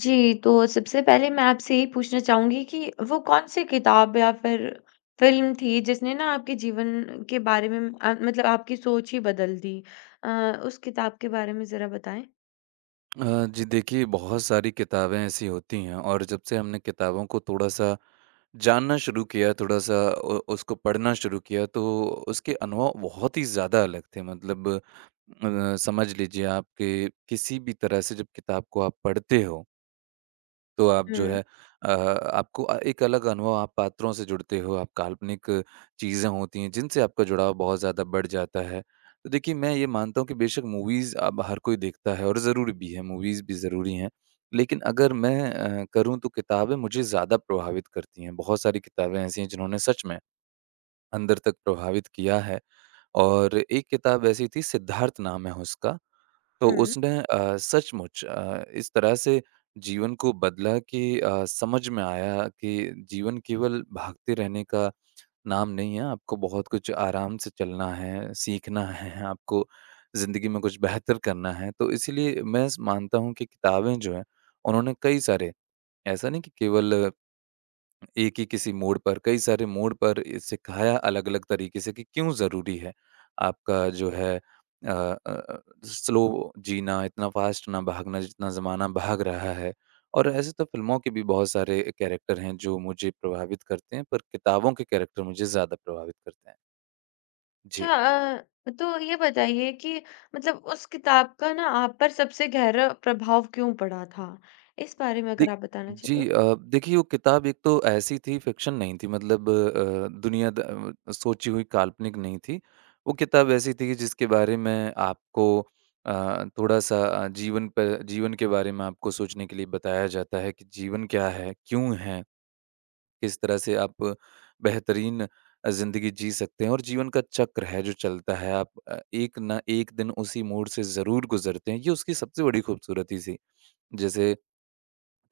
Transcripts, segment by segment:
जी, तो सबसे पहले मैं आपसे यही पूछना चाहूँगी कि वो कौन-सी किताब या फिर फ़िल्म थी जिसने ना आपके जीवन के बारे में मतलब आपकी सोच ही बदल दी? अ, उस किताब के बारे में ज़रा बताएँ। जी देखिए, बहुत सारी किताबें ऐसी होती हैं और जब से हमने किताबों को थोड़ा-सा जानना शुरू किया, थोड़ा-सा उ उसको पढ़ना शुरू किया, तो उसके अनुभव बहुत ही ज़्यादा अलग थे। मतलब समझ लीजिए आप, कि किसी भी तरह से जब किताब को आप पढ़ते हो तो आप जो हुँ, है अ, आपको एक अलग अनुभव, आप पात्रों से जुड़ते हो, आप काल्पनिक चीज़ें होती हैं जिनसे आपका जुड़ाव बहुत ज़्यादा बढ़ जाता है। तो देखिए, मैं ये मानता हूँ कि बेशक मूवीज़ अब हर कोई देखता है और ज़रूरी भी है, मूवीज़ भी ज़रूरी हैं। लेकिन अगर मैं करूँ तो किताबें मुझे ज़्यादा प्रभावित करती हैं। बहुत सारी किताबें ऐसी हैं जिन्होंने सच में अंदर तक प्रभावित किया है और एक किताब ऐसी थी, सिद्धार्थ नाम है उसका। तो हुँ। उसने सचमुच इस तरह से जीवन को बदला कि समझ में आया कि जीवन केवल भागते रहने का नाम नहीं है, आपको बहुत कुछ आराम से चलना है, सीखना है, आपको ज़िंदगी में कुछ बेहतर करना है। तो इसीलिए मैं स मानता हूँ कि किताबें जो हैं, उन्होंने कई सारे, ऐसा नहीं कि केवल एक ही किसी मोड़ पर, कई सारे मोड़ पर सिखाया, अलग-अलग तरीके से कि क्यों ज़रूरी है आपका जो है स्लो जीना, इतना फ़ास्ट ना भागना जितना ज़माना भाग रहा है। और ऐसे तो फ़िल्मों के भी बहुत सारे कैरेक्टर हैं जो मुझे प्रभावित करते हैं, पर किताबों के कैरेक्टर मुझे ज़्यादा प्रभावित करते हैं। जी। अच्छा तो ये बताइए कि मतलब उस किताब का ना आप पर सबसे गहरा प्रभाव क्यों पड़ा था? इस बारे में अगर दे आप बताना चाहें तो? जी, देखिए, वो किताब एक तो ऐसी थी, फ़िक्शन नहीं थी, मतलब दुनिया द सोची हुई काल्पनिक नहीं थी। वो किताब ऐसी थी कि जिसके बारे में आपको थोड़ा-सा जीवन के बारे में आपको सोचने के लिए बताया जाता है कि जीवन क्या है? क्यों है? किस तरह से आप बेहतरीन ज़िंदगी जी सकते हैं, और जीवन का चक्र है जो चलता है, आप एक ना एक दिन उसी मोड़ से ज़रूर गुज़रते हैं। ये उसकी सबसे बड़ी खूबसूरती थी। जैसे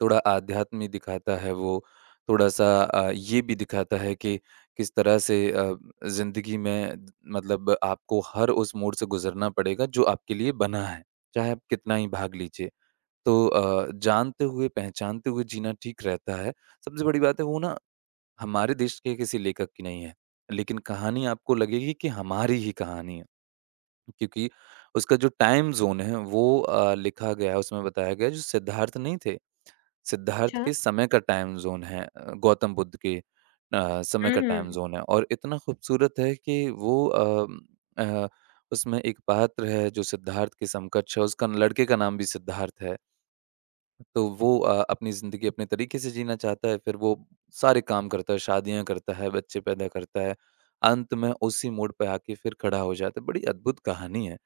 थोड़ा आध्यात्म दिखाता है वो, थोड़ा-सा ये भी दिखाता है कि किस तरह से ज़िंदगी में, मतलब आपको हर उस मोड़ से गुज़रना पड़ेगा जो आपके लिए बना है, चाहे आप कितना ही भाग लीजिए। तो जानते हुए, पहचानते हुए जीना ठीक रहता है। सबसे बड़ी बात है, वो ना हमारे देश के किसी लेखक की नहीं है, लेकिन कहानी आपको लगेगी कि हमारी ही कहानी है, क्योंकि उसका जो टाइम ज़ोन है वो लिखा गया है, उसमें बताया गया है, जो सिद्धार्थ नहीं थे, सिद्धार्थ अच्छा। के समय का टाइम ज़ोन है, गौतम बुद्ध के समय हुँ, का टाइम हुँ, ज़ोन है, और इतना खूबसूरत है कि वो अ, उसमें एक पात्र है जो सिद्धार्थ के समकक्ष है, उसका लड़के का नाम भी सिद्धार्थ है। तो वो अपनी ज़िंदगी अपने तरीके से जीना चाहता है, फिर वो सारे काम करता है, शादियाँ करता है, बच्चे पैदा करता है। अंत में उसी मोड़ पे आके फिर खड़ा हो जाता है। बड़ी अद्भुत कहानी है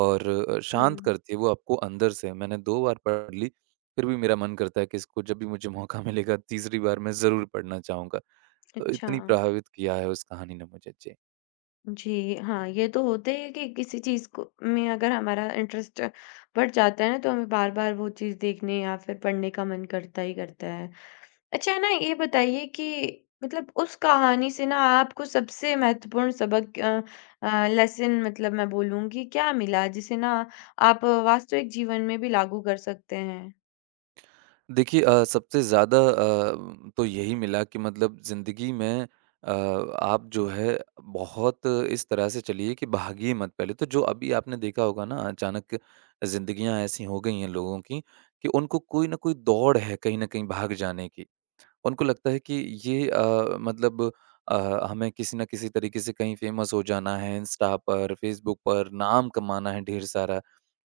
और हुँ। शांत करती है वो आपको अंदर से। मैंने 2 बार पढ़ ली, फिर भी मेरा मन करता है कि इसको, जब भी मुझे मौका मिलेगा, तीसरी बार मैं ज़रूर पढ़ना चाहूँगा। तो अच्छा। इतनी प्रभावित किया है उस कहानी ने मुझे। जी। जी, हाँ, ये तो होता ही है कि किसी चीज़ को में अगर हमारा इंटरेस्ट बढ़ जाता है ना, तो हमें बार-बार वो चीज़ देखने या फिर पढ़ने का मन करता ही करता है। अच्छा है ना, ये बताइए कि मतलब उस कहानी से ना आपको सबसे महत्वपूर्ण सबक लेसन मतलब मैं बोलूँगी क्या मिला, जिसे ना आप वास्तविक जीवन में भी लागू कर सकते हैं? देखिए, सबसे ज़्यादा तो यही मिला कि मतलब, ज़िंदगी में अ, आप जो है बहुत इस तरह से चलिए कि भागिए मत। पहले तो, जो अभी आपने देखा होगा ना, अचानक ज़िंदगियां ऐसी हो गई हैं लोगों की कि उनको कोई ना कोई दौड़ है कहीं ना कहीं भाग जाने की। उनको लगता है कि ये मतलब अ, हमें किसी न किसी तरीके से कहीं फ़ेमस हो जाना है, इंस्टा पर, फ़ेसबुक पर, नाम कमाना है ढेर सारा।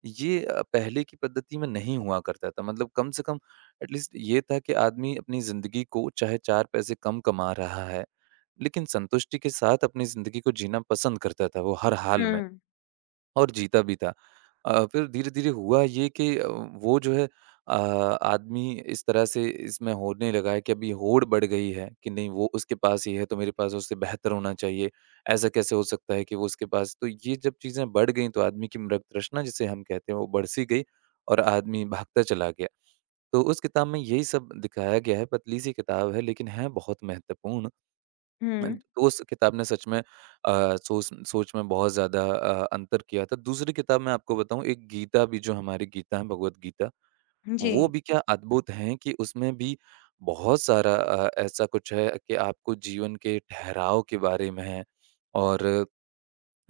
ये पहले की पद्धति में नहीं हुआ करता था। मतलब कम से कम एटलीस्ट ये था कि आदमी अपनी ज़िंदगी को, चाहे 4 पैसे कम कमा रहा है, लेकिन संतुष्टि के साथ अपनी ज़िंदगी को जीना पसंद करता था वो हर हाल में। हुँ, और जीता भी था। फिर धीरे-धीरे हुआ ये कि वो जो है अ, आदमी इस तरह से इसमें होने लगा है कि अभी होड़ बढ़ गई है कि नहीं, वो उसके पास ही है तो मेरे पास उससे बेहतर होना चाहिए। ऐसा कैसे हो सकता है कि वो उसके पास, तो ये जब चीज़ें बढ़ गई, तो आदमी की मृग तृष्णा जिसे हम कहते हैं, वो बढ़-सी गई और आदमी भागता चला गया। तो उस किताब में यही सब दिखाया गया है, पतली सी किताब है लेकिन है बहुत महत्वपूर्ण। हुँ। तो उस किताब ने सच में सोच सोच में बहुत ज़्यादा अंतर किया था। दूसरी किताब मैं आपको बताऊँ, एक गीता भी जो हमारी गीता है, भगवत गीता, जी, वो भी क्या अद्भुत है कि उसमें भी बहुत सारा ऐसा कुछ है कि आपको जीवन के ठहराव के बारे में है, और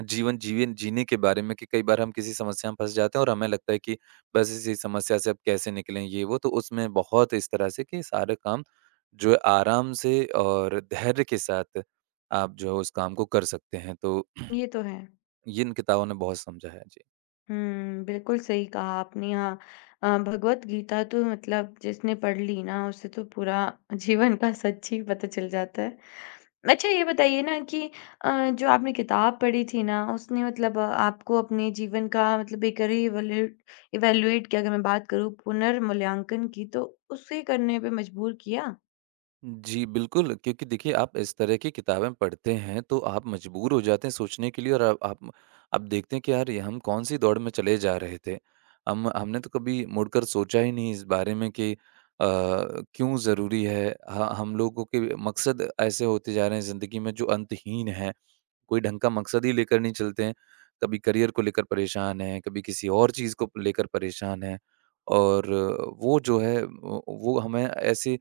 जीवन जीवन जीने के बारे में कि कई बार हम किसी समस्या में फँस जाते हैं और हमें लगता है कि बस इसी समस्या से अब कैसे निकलें, ये वो। तो उसमें बहुत इस तरह से कि सारे काम जो है आराम से और धैर्य के साथ आप जो है उस काम को कर सकते हैं। तो ये तो है। ये इन किताबों ने बहुत समझाया। जी। हुँ, बिल्कुल सही कहा आपने हाँ। भगवत गीता तो मतलब जिसने पढ़ ली ना उसे तो पूरा जीवन का सच ही पता चल जाता है। अच्छा ये बताइए ना कि जो आपने किताब पढ़ी थी ना उसने मतलब आपको अपने जीवन का मतलब एक रीवैल्यूएट इवैल्यूएट की अगर मैं बात करूँ पुनर्मूल्यांकन की तो उसे करने पे मजबूर किया? जी, बिल्कुल, क्योंकि देखिए, आप इस तरह की किताबें पढ़ते हैं तो आप मजबूर हो जाते हैं सोचने के लिए, और आप देखते हैं कि यार, ये हम कौन-सी दौड़ में चले जा रहे थे। हम हमने तो कभी मुड़कर सोचा ही नहीं इस बारे में कि क्यों ज़रूरी है। ह हम लोगों के मकसद ऐसे होते जा रहे हैं ज़िंदगी में जो अंतहीन है, कोई ढंग का मकसद ही लेकर नहीं चलते हैं। कभी करियर को लेकर परेशान हैं, कभी किसी और चीज़ को लेकर परेशान हैं, और वो जो है, वो हमें ऐसे,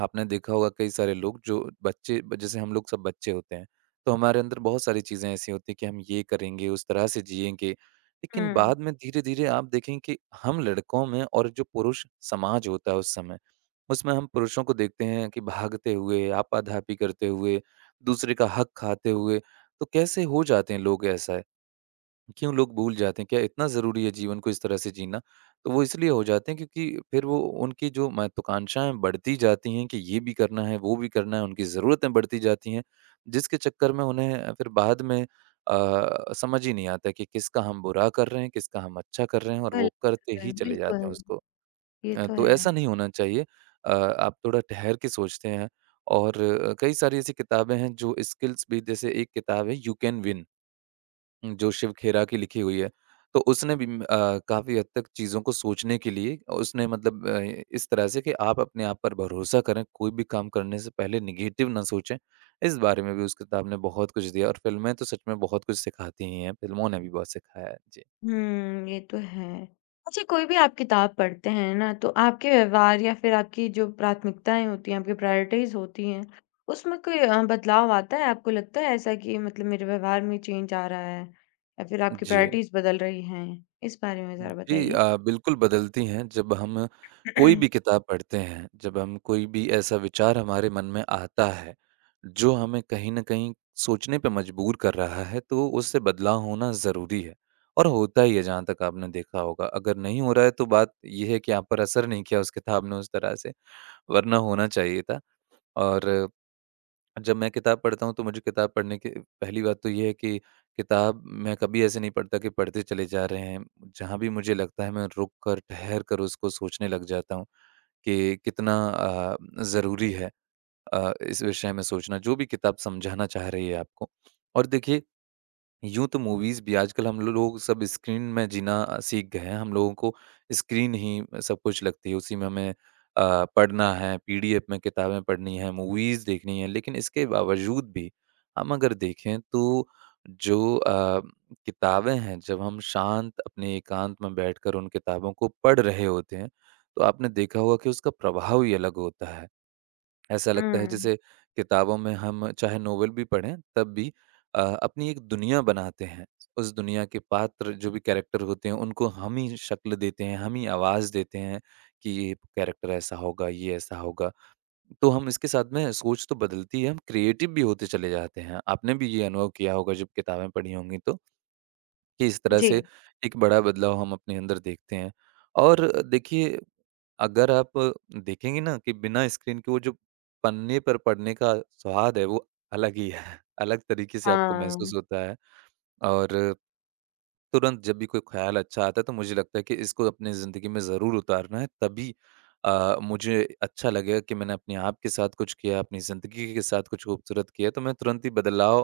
आपने देखा होगा, कई सारे लोग जो बच्चे, ब जैसे हम लोग सब बच्चे होते हैं, तो हमारे अंदर बहुत सारी चीज़ें ऐसी होती हैं कि हम ये करेंगे, उस तरह से जिएँगे। लेकिन हुँ। बाद में धीरे-धीरे आप देखें कि हम लड़कों में और जो पुरुष समाज होता है उस समय, उसमें हम पुरुषों को देखते हैं कि भागते हुए, आपाधापी करते हुए, दूसरे का हक खाते हुए, तो कैसे हो जाते हैं लोग ऐसा? क्यों लोग भूल जाते हैं, क्या इतना ज़रूरी है जीवन को इस तरह से जीना? तो वो इसलिए हो जाते हैं, क्योंकि फिर वो, उनकी जो महत्वाकांक्षाएँ बढ़ती जाती हैं कि ये भी करना है, वो भी करना है, उनकी ज़रूरतें बढ़ती जाती हैं, जिसके चक्कर में उन्हें फिर बाद में समझ ही नहीं आता कि किसका हम बुरा कर रहे हैं, किसका हम अच्छा कर रहे हैं, और बिल वो करते ही चले जाते बिल्कुल। हैं उसको। ये तो तो है। ऐसा नहीं होना चाहिए। आप थोड़ा ठहर के सोचते हैं, और कई सारी ऐसी किताबें हैं जो स्किल्स भी, जैसे एक किताब है यू कैन विन, जो शिव खेरा की लिखी हुई है। तो उसने भी काफ़ी हद तक चीज़ों को सोचने के लिए, उसने मतलब इस तरह से कि आप अपने आप पर भरोसा करें, कोई भी काम करने से पहले नेगेटिव ना सोचें। इस बारे में भी उस किताब ने बहुत कुछ दिया, और फ़िल्में तो सच में बहुत कुछ सिखाती ही हैं, फ़िल्मों ने भी बहुत सिखाया है। जी। हुँ, ये तो है। अच्छा कोई भी आप किताब पढ़ते हैं ना, तो आपके व्यवहार या फिर आपकी जो प्राथमिकताएँ होती हैं, आपकी प्रायोरिटीज़ होती हैं, उसमें कोई बदलाव आता है? आपको लगता है ऐसा कि मतलब मेरे व्यवहार में चेंज आ रहा है या फिर आपकी जी। प्रायोरिटीज़ बदल रही हैं? इस बारे में ज़रा जी। बताइए। बिल्कुल बदलती हैं, जब हम कोई भी किताब पढ़ते हैं, जब हम कोई भी ऐसा विचार हमारे मन में आता है, जो हमें कहीं न कहीं सोचने पे मजबूर कर रहा है, तो उससे बदलाव होना ज़रूरी है, और होता ही है जहाँ तक आपने देखा होगा। अगर नहीं हो रहा है तो बात ये है कि आप पर असर नहीं किया उस किताब ने उस तरह से, वरना होना चाहिए था। और जब मैं किताब पढ़ता हूँ तो मुझे किताब पढ़ने की पहली बात तो ये है कि किताब मैं कभी ऐसे नहीं पढ़ता कि पढ़ते चले जा रहे हैं। जहाँ भी मुझे लगता है, मैं रुक कर, ठहर कर उसको सोचने लग जाता हूँ कि कितना ज़रूरी है इस विषय में सोचना, जो भी किताब समझाना चाह रही है आपको। और देखिए, यूँ तो मूवीज़ भी आजकल हम लोग सब स्क्रीन में जीना सीख गए हैं। हम लोगों को स्क्रीन ही सब कुछ लगती है, उसी में हमें पढ़ना है, पीडीएफ में किताबें पढ़नी हैं, मूवीज़ देखनी है। लेकिन इसके बावजूद भी हम अगर देखें तो जो किताबें हैं, जब हम शांत अपने एकांत में बैठकर उन किताबों को पढ़ रहे होते हैं, तो आपने देखा होगा कि उसका प्रभाव ही अलग होता है। ऐसा लगता है हुँ, जैसे किताबों में, हम चाहे नोवेल भी पढ़ें, तब भी अपनी एक दुनिया बनाते हैं। उस दुनिया के पात्र जो भी कैरेक्टर होते हैं, उनको हम ही शक्ल देते हैं, हम ही आवाज़ देते हैं कि ये कैरेक्टर ऐसा होगा, ये ऐसा होगा। तो हम इसके साथ में सोच तो बदलती है, हम क्रिएटिव भी होते चले जाते हैं। आपने भी ये अनुभव किया होगा जब किताबें पढ़ी होंगी तो, कि इस तरह से जी, एक बड़ा बदलाव हम अपने अंदर देखते हैं। और देखिए, अगर आप देखेंगे ना कि बिना स्क्रीन के वो जो पन्ने पर पढ़ने का स्वाद है वो अलग ही है। अलग तरीके से आपको हाँ। महसूस होता है। और तुरंत जब भी कोई ख़्याल अच्छा आता है तो मुझे लगता है कि इसको अपनी ज़िंदगी में ज़रूर उतारना है, तभी मुझे अच्छा लगेगा कि मैंने अपने आप के साथ कुछ किया, अपनी ज़िंदगी के साथ कुछ खूबसूरत किया। तो मैं तुरंत ही बदलाव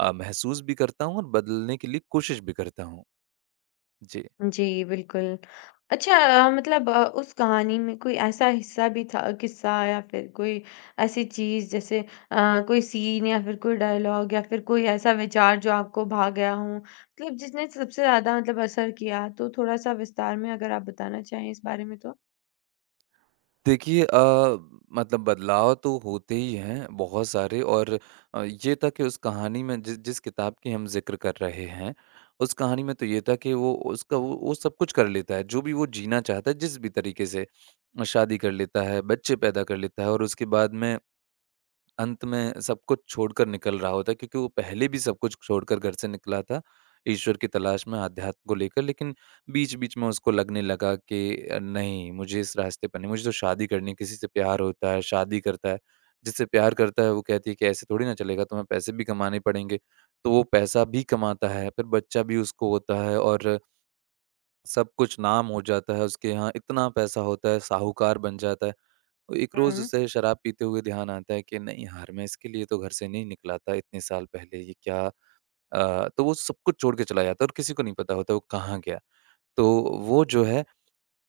महसूस भी करता हूँ और बदलने के लिए कोशिश भी करता हूँ। जी। जी, बिल्कुल। अच्छा मतलब उस कहानी में कोई ऐसा हिस्सा भी था किस्सा या फिर कोई ऐसी चीज़ जैसे कोई सीन या फिर कोई डायलॉग या फिर कोई ऐसा विचार जो आपको भा गया हो? मतलब जिसने सबसे ज़्यादा मतलब असर किया, तो थोड़ा-सा विस्तार में अगर आप बताना चाहें इस बारे में तो? देखिए, मतलब बदलाव तो होते ही हैं बहुत सारे। और ये था कि उस कहानी में, जिस जिस किताब की हम ज़िक्र कर रहे हैं, उस कहानी में तो ये था कि वो उसका वो सब कुछ कर लेता है, जो भी वो जीना चाहता है जिस भी तरीके से। शादी कर लेता है, बच्चे पैदा कर लेता है और उसके बाद में अंत में सब कुछ छोड़कर निकल रहा होता है, क्योंकि वो पहले भी सब कुछ छोड़कर घर से निकला था, ईश्वर की तलाश में अध्यात्म को लेकर। लेकिन बीच-बीच में उसको लगने लगा कि नहीं, मुझे इस रास्ते पर नहीं, मुझे तो शादी करनी है। किसी से प्यार होता है, शादी करता है। जिससे प्यार करता है वो कहती है कि ऐसे थोड़ी ना चलेगा, तुम्हें पैसे भी कमाने पड़ेंगे। तो वो पैसा भी कमाता है, फिर बच्चा भी उसको होता है और सब कुछ नाम हो जाता है उसके यहाँ, इतना पैसा होता है, साहूकार बन जाता है। एक रोज़ हुँ, उसे शराब पीते हुए ध्यान आता है कि नहीं यार, मैं इसके लिए तो घर से नहीं निकला था इतने साल पहले, ये क्या? तो वो सब कुछ छोड़ के चला जाता है और किसी को नहीं पता होता वो कहाँ गया। तो वो जो है,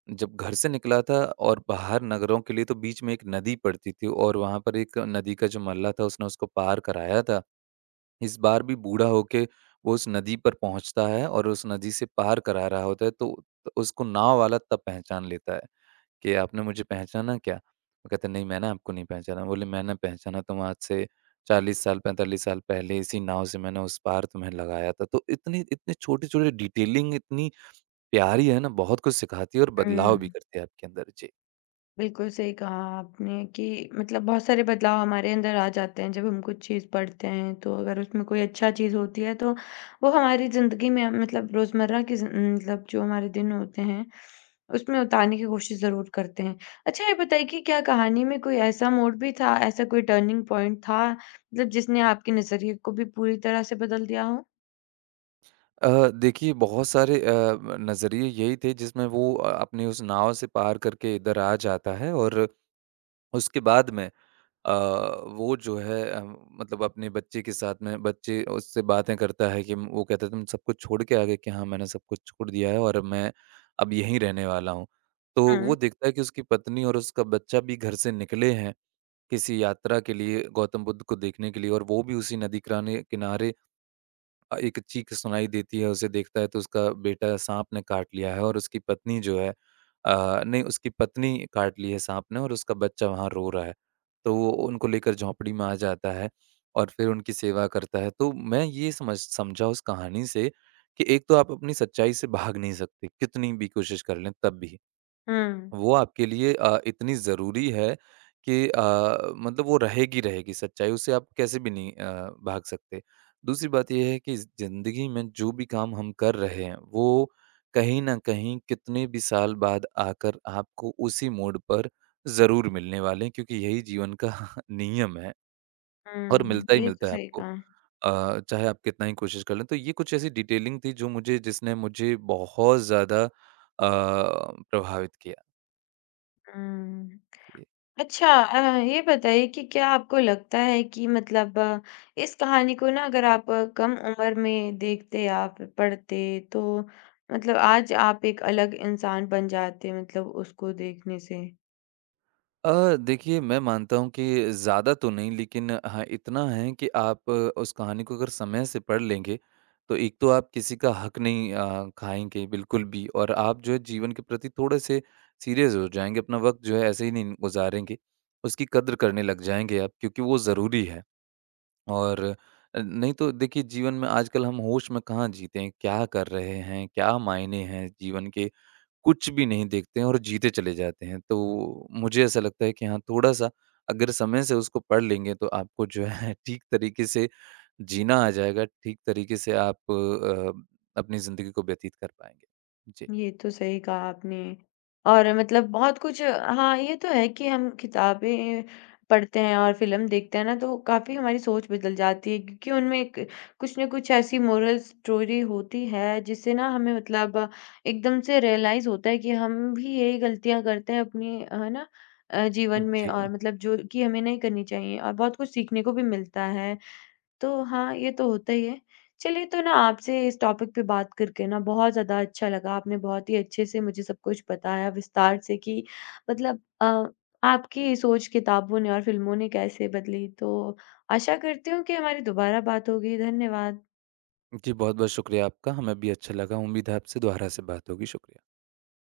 जब घर से निकला था और बाहर नगरों के लिए, तो बीच में एक नदी पड़ती थी और वहाँ पर एक नदी का जो मल्लाह था उसने उसको पार कराया था। इस बार भी बूढ़ा होके वो उस नदी पर पहुँचता है और उस नदी से पार करा रहा होता है, तो उसको नाव वाला तब पहचान लेता है। कि आपने मुझे पहचाना क्या? वो कहते नहीं, मैंने आपको नहीं पहचाना। बोले, मैंने पहचाना, तुम आज से 40 साल 45 साल पहले इसी नाव से मैंने उस पार तुम्हें लगाया था। तो इतनी इतने छोटे-छोटे डिटेलिंग इतनी प्यारी है ना, बहुत कुछ सिखाती है और बदलाव भी हुँ। करती है आपके अंदर। जी। बिल्कुल सही कहा आपने कि मतलब बहुत सारे बदलाव हमारे अंदर आ जाते हैं जब हम कुछ चीज़ पढ़ते हैं तो अगर उसमें कोई अच्छा चीज़ होती है तो वो हमारी ज़िंदगी में मतलब मतलब जो हमारे दिन होते हैं उसमें उतारने की कोशिश ज़रूर करते हैं। अच्छा ये बताइए कि क्या कहानी में कोई ऐसा मोड़ भी था, ऐसा कोई टर्निंग पॉइंट था मतलब जिसने आपके नज़रिए को भी पूरी तरह से बदल दिया हो? अ, देखिए, बहुत सारे नज़रिए यही थे जिसमें वो अपनी उस नाव से पार करके इधर आ जाता है। और उसके बाद में, अ, वो जो है, मतलब अपने बच्चे के साथ में, बच्चे उससे बातें करता है कि वो कहता है तुम सब कुछ छोड़ के आ गए? कि हाँ, मैंने सब कुछ छोड़ दिया है और मैं अब यहीं रहने वाला हूँ। तो हुँ। वो देखता है कि उसकी पत्नी और उसका बच्चा भी घर से निकले हैं किसी यात्रा के लिए, गौतम बुद्ध को देखने के लिए, और वो भी उसी नदी किराने किनारे। एक चीख सुनाई देती है, उसे देखता है तो उसका बेटा साँप ने काट लिया है और उसकी पत्नी जो है, नहीं, उसकी पत्नी काट ली है साँप ने और उसका बच्चा वहाँ रो रहा है। तो वो उनको लेकर झोंपड़ी में आ जाता है और फिर उनकी सेवा करता है। तो मैं ये समझा उस कहानी से, कि एक तो आप अपनी सच्चाई से भाग नहीं सकते, कितनी भी कोशिश कर लें तब भी। हुँ, वो आपके लिए इतनी ज़रूरी है कि मतलब वो रहेगी रहेगी सच्चाई, उससे आप कैसे भी नहीं भाग सकते। दूसरी बात ये है कि ज़िंदगी में जो भी काम हम कर रहे हैं, वो कहीं न कहीं कितने भी साल बाद आकर आपको उसी मोड़ पर ज़रूर मिलने वाले हैं, क्योंकि यही जीवन का नियम है और मिलता हुँ, ही ये तो मिलता है सही आपको। कहा। चाहे आप कितना ही कोशिश कर लें। तो ये कुछ ऐसी डिटेलिंग थी जो मुझे जिसने मुझे बहुत ज़्यादा प्रभावित किया। हुँ। अच्छा ये बताइए कि क्या आपको लगता है कि मतलब इस कहानी को ना अगर आप कम उम्र में देखते या फिर पढ़ते तो मतलब आज आप एक अलग इंसान बन जाते मतलब उसको देखने से? देखिए, मैं मानता हूँ कि ज़्यादा तो नहीं, लेकिन हाँ, इतना है कि आप उस कहानी को अगर समय से पढ़ लेंगे, तो एक तो आप किसी का हक नहीं खाएँगे बिल्कुल भी, और आप जो है जीवन के प्रति थोड़े-से सीरियस हो जाएँगे, अपना वक़्त जो है ऐसे ही नहीं गुज़ारेंगे, उसकी कद्र करने लग जाएँगे आप, क्योंकि वो ज़रूरी है। और नहीं तो देखिए, जीवन में आजकल हम होश में कहाँ जीते हैं, क्या कर रहे हैं, क्या मायने हैं जीवन के, कुछ भी नहीं देखते हैं और जीते चले जाते हैं। तो मुझे ऐसा लगता है कि हाँ, थोड़ा-सा अगर समय से उसको पढ़ लेंगे तो आपको जो है ठीक तरीके से जीना आ जाएगा, ठीक तरीके से आप अपनी ज़िंदगी को व्यतीत कर पाएँगे। जी। ये तो सही कहा आपने और मतलब बहुत कुछ हाँ ये तो है कि हम किताबें पढ़ते हैं और फिल्म देखते हैं ना तो काफ़ी हमारी सोच बदल जाती है क्योंकि उनमें एक कुछ ना कुछ ऐसी मोरल स्टोरी होती है जिससे ना हमें मतलब एकदम से रियलाइज होता है कि हम भी यही गलतियां करते हैं अपनी है ना जीवन में और जी। मतलब जो कि हमें नहीं करनी चाहिए और बहुत कुछ सीखने को भी मिलता है तो हाँ, ये तो होता ही है। चलिए तो ना आपसे इस टॉपिक पे बात करके ना बहुत ज़्यादा अच्छा लगा। आपने बहुत ही अच्छे से मुझे सब कुछ बताया विस्तार से कि मतलब आपकी सोच किताबों ने और फ़िल्मों ने कैसे बदली। तो आशा करती हूँ कि हमारी दोबारा बात होगी। धन्यवाद। जी, बहुत-बहुत शुक्रिया आपका। हमें भी अच्छा लगा। उम्मीद है आपसे दोबारा से बात होगी। शुक्रिया।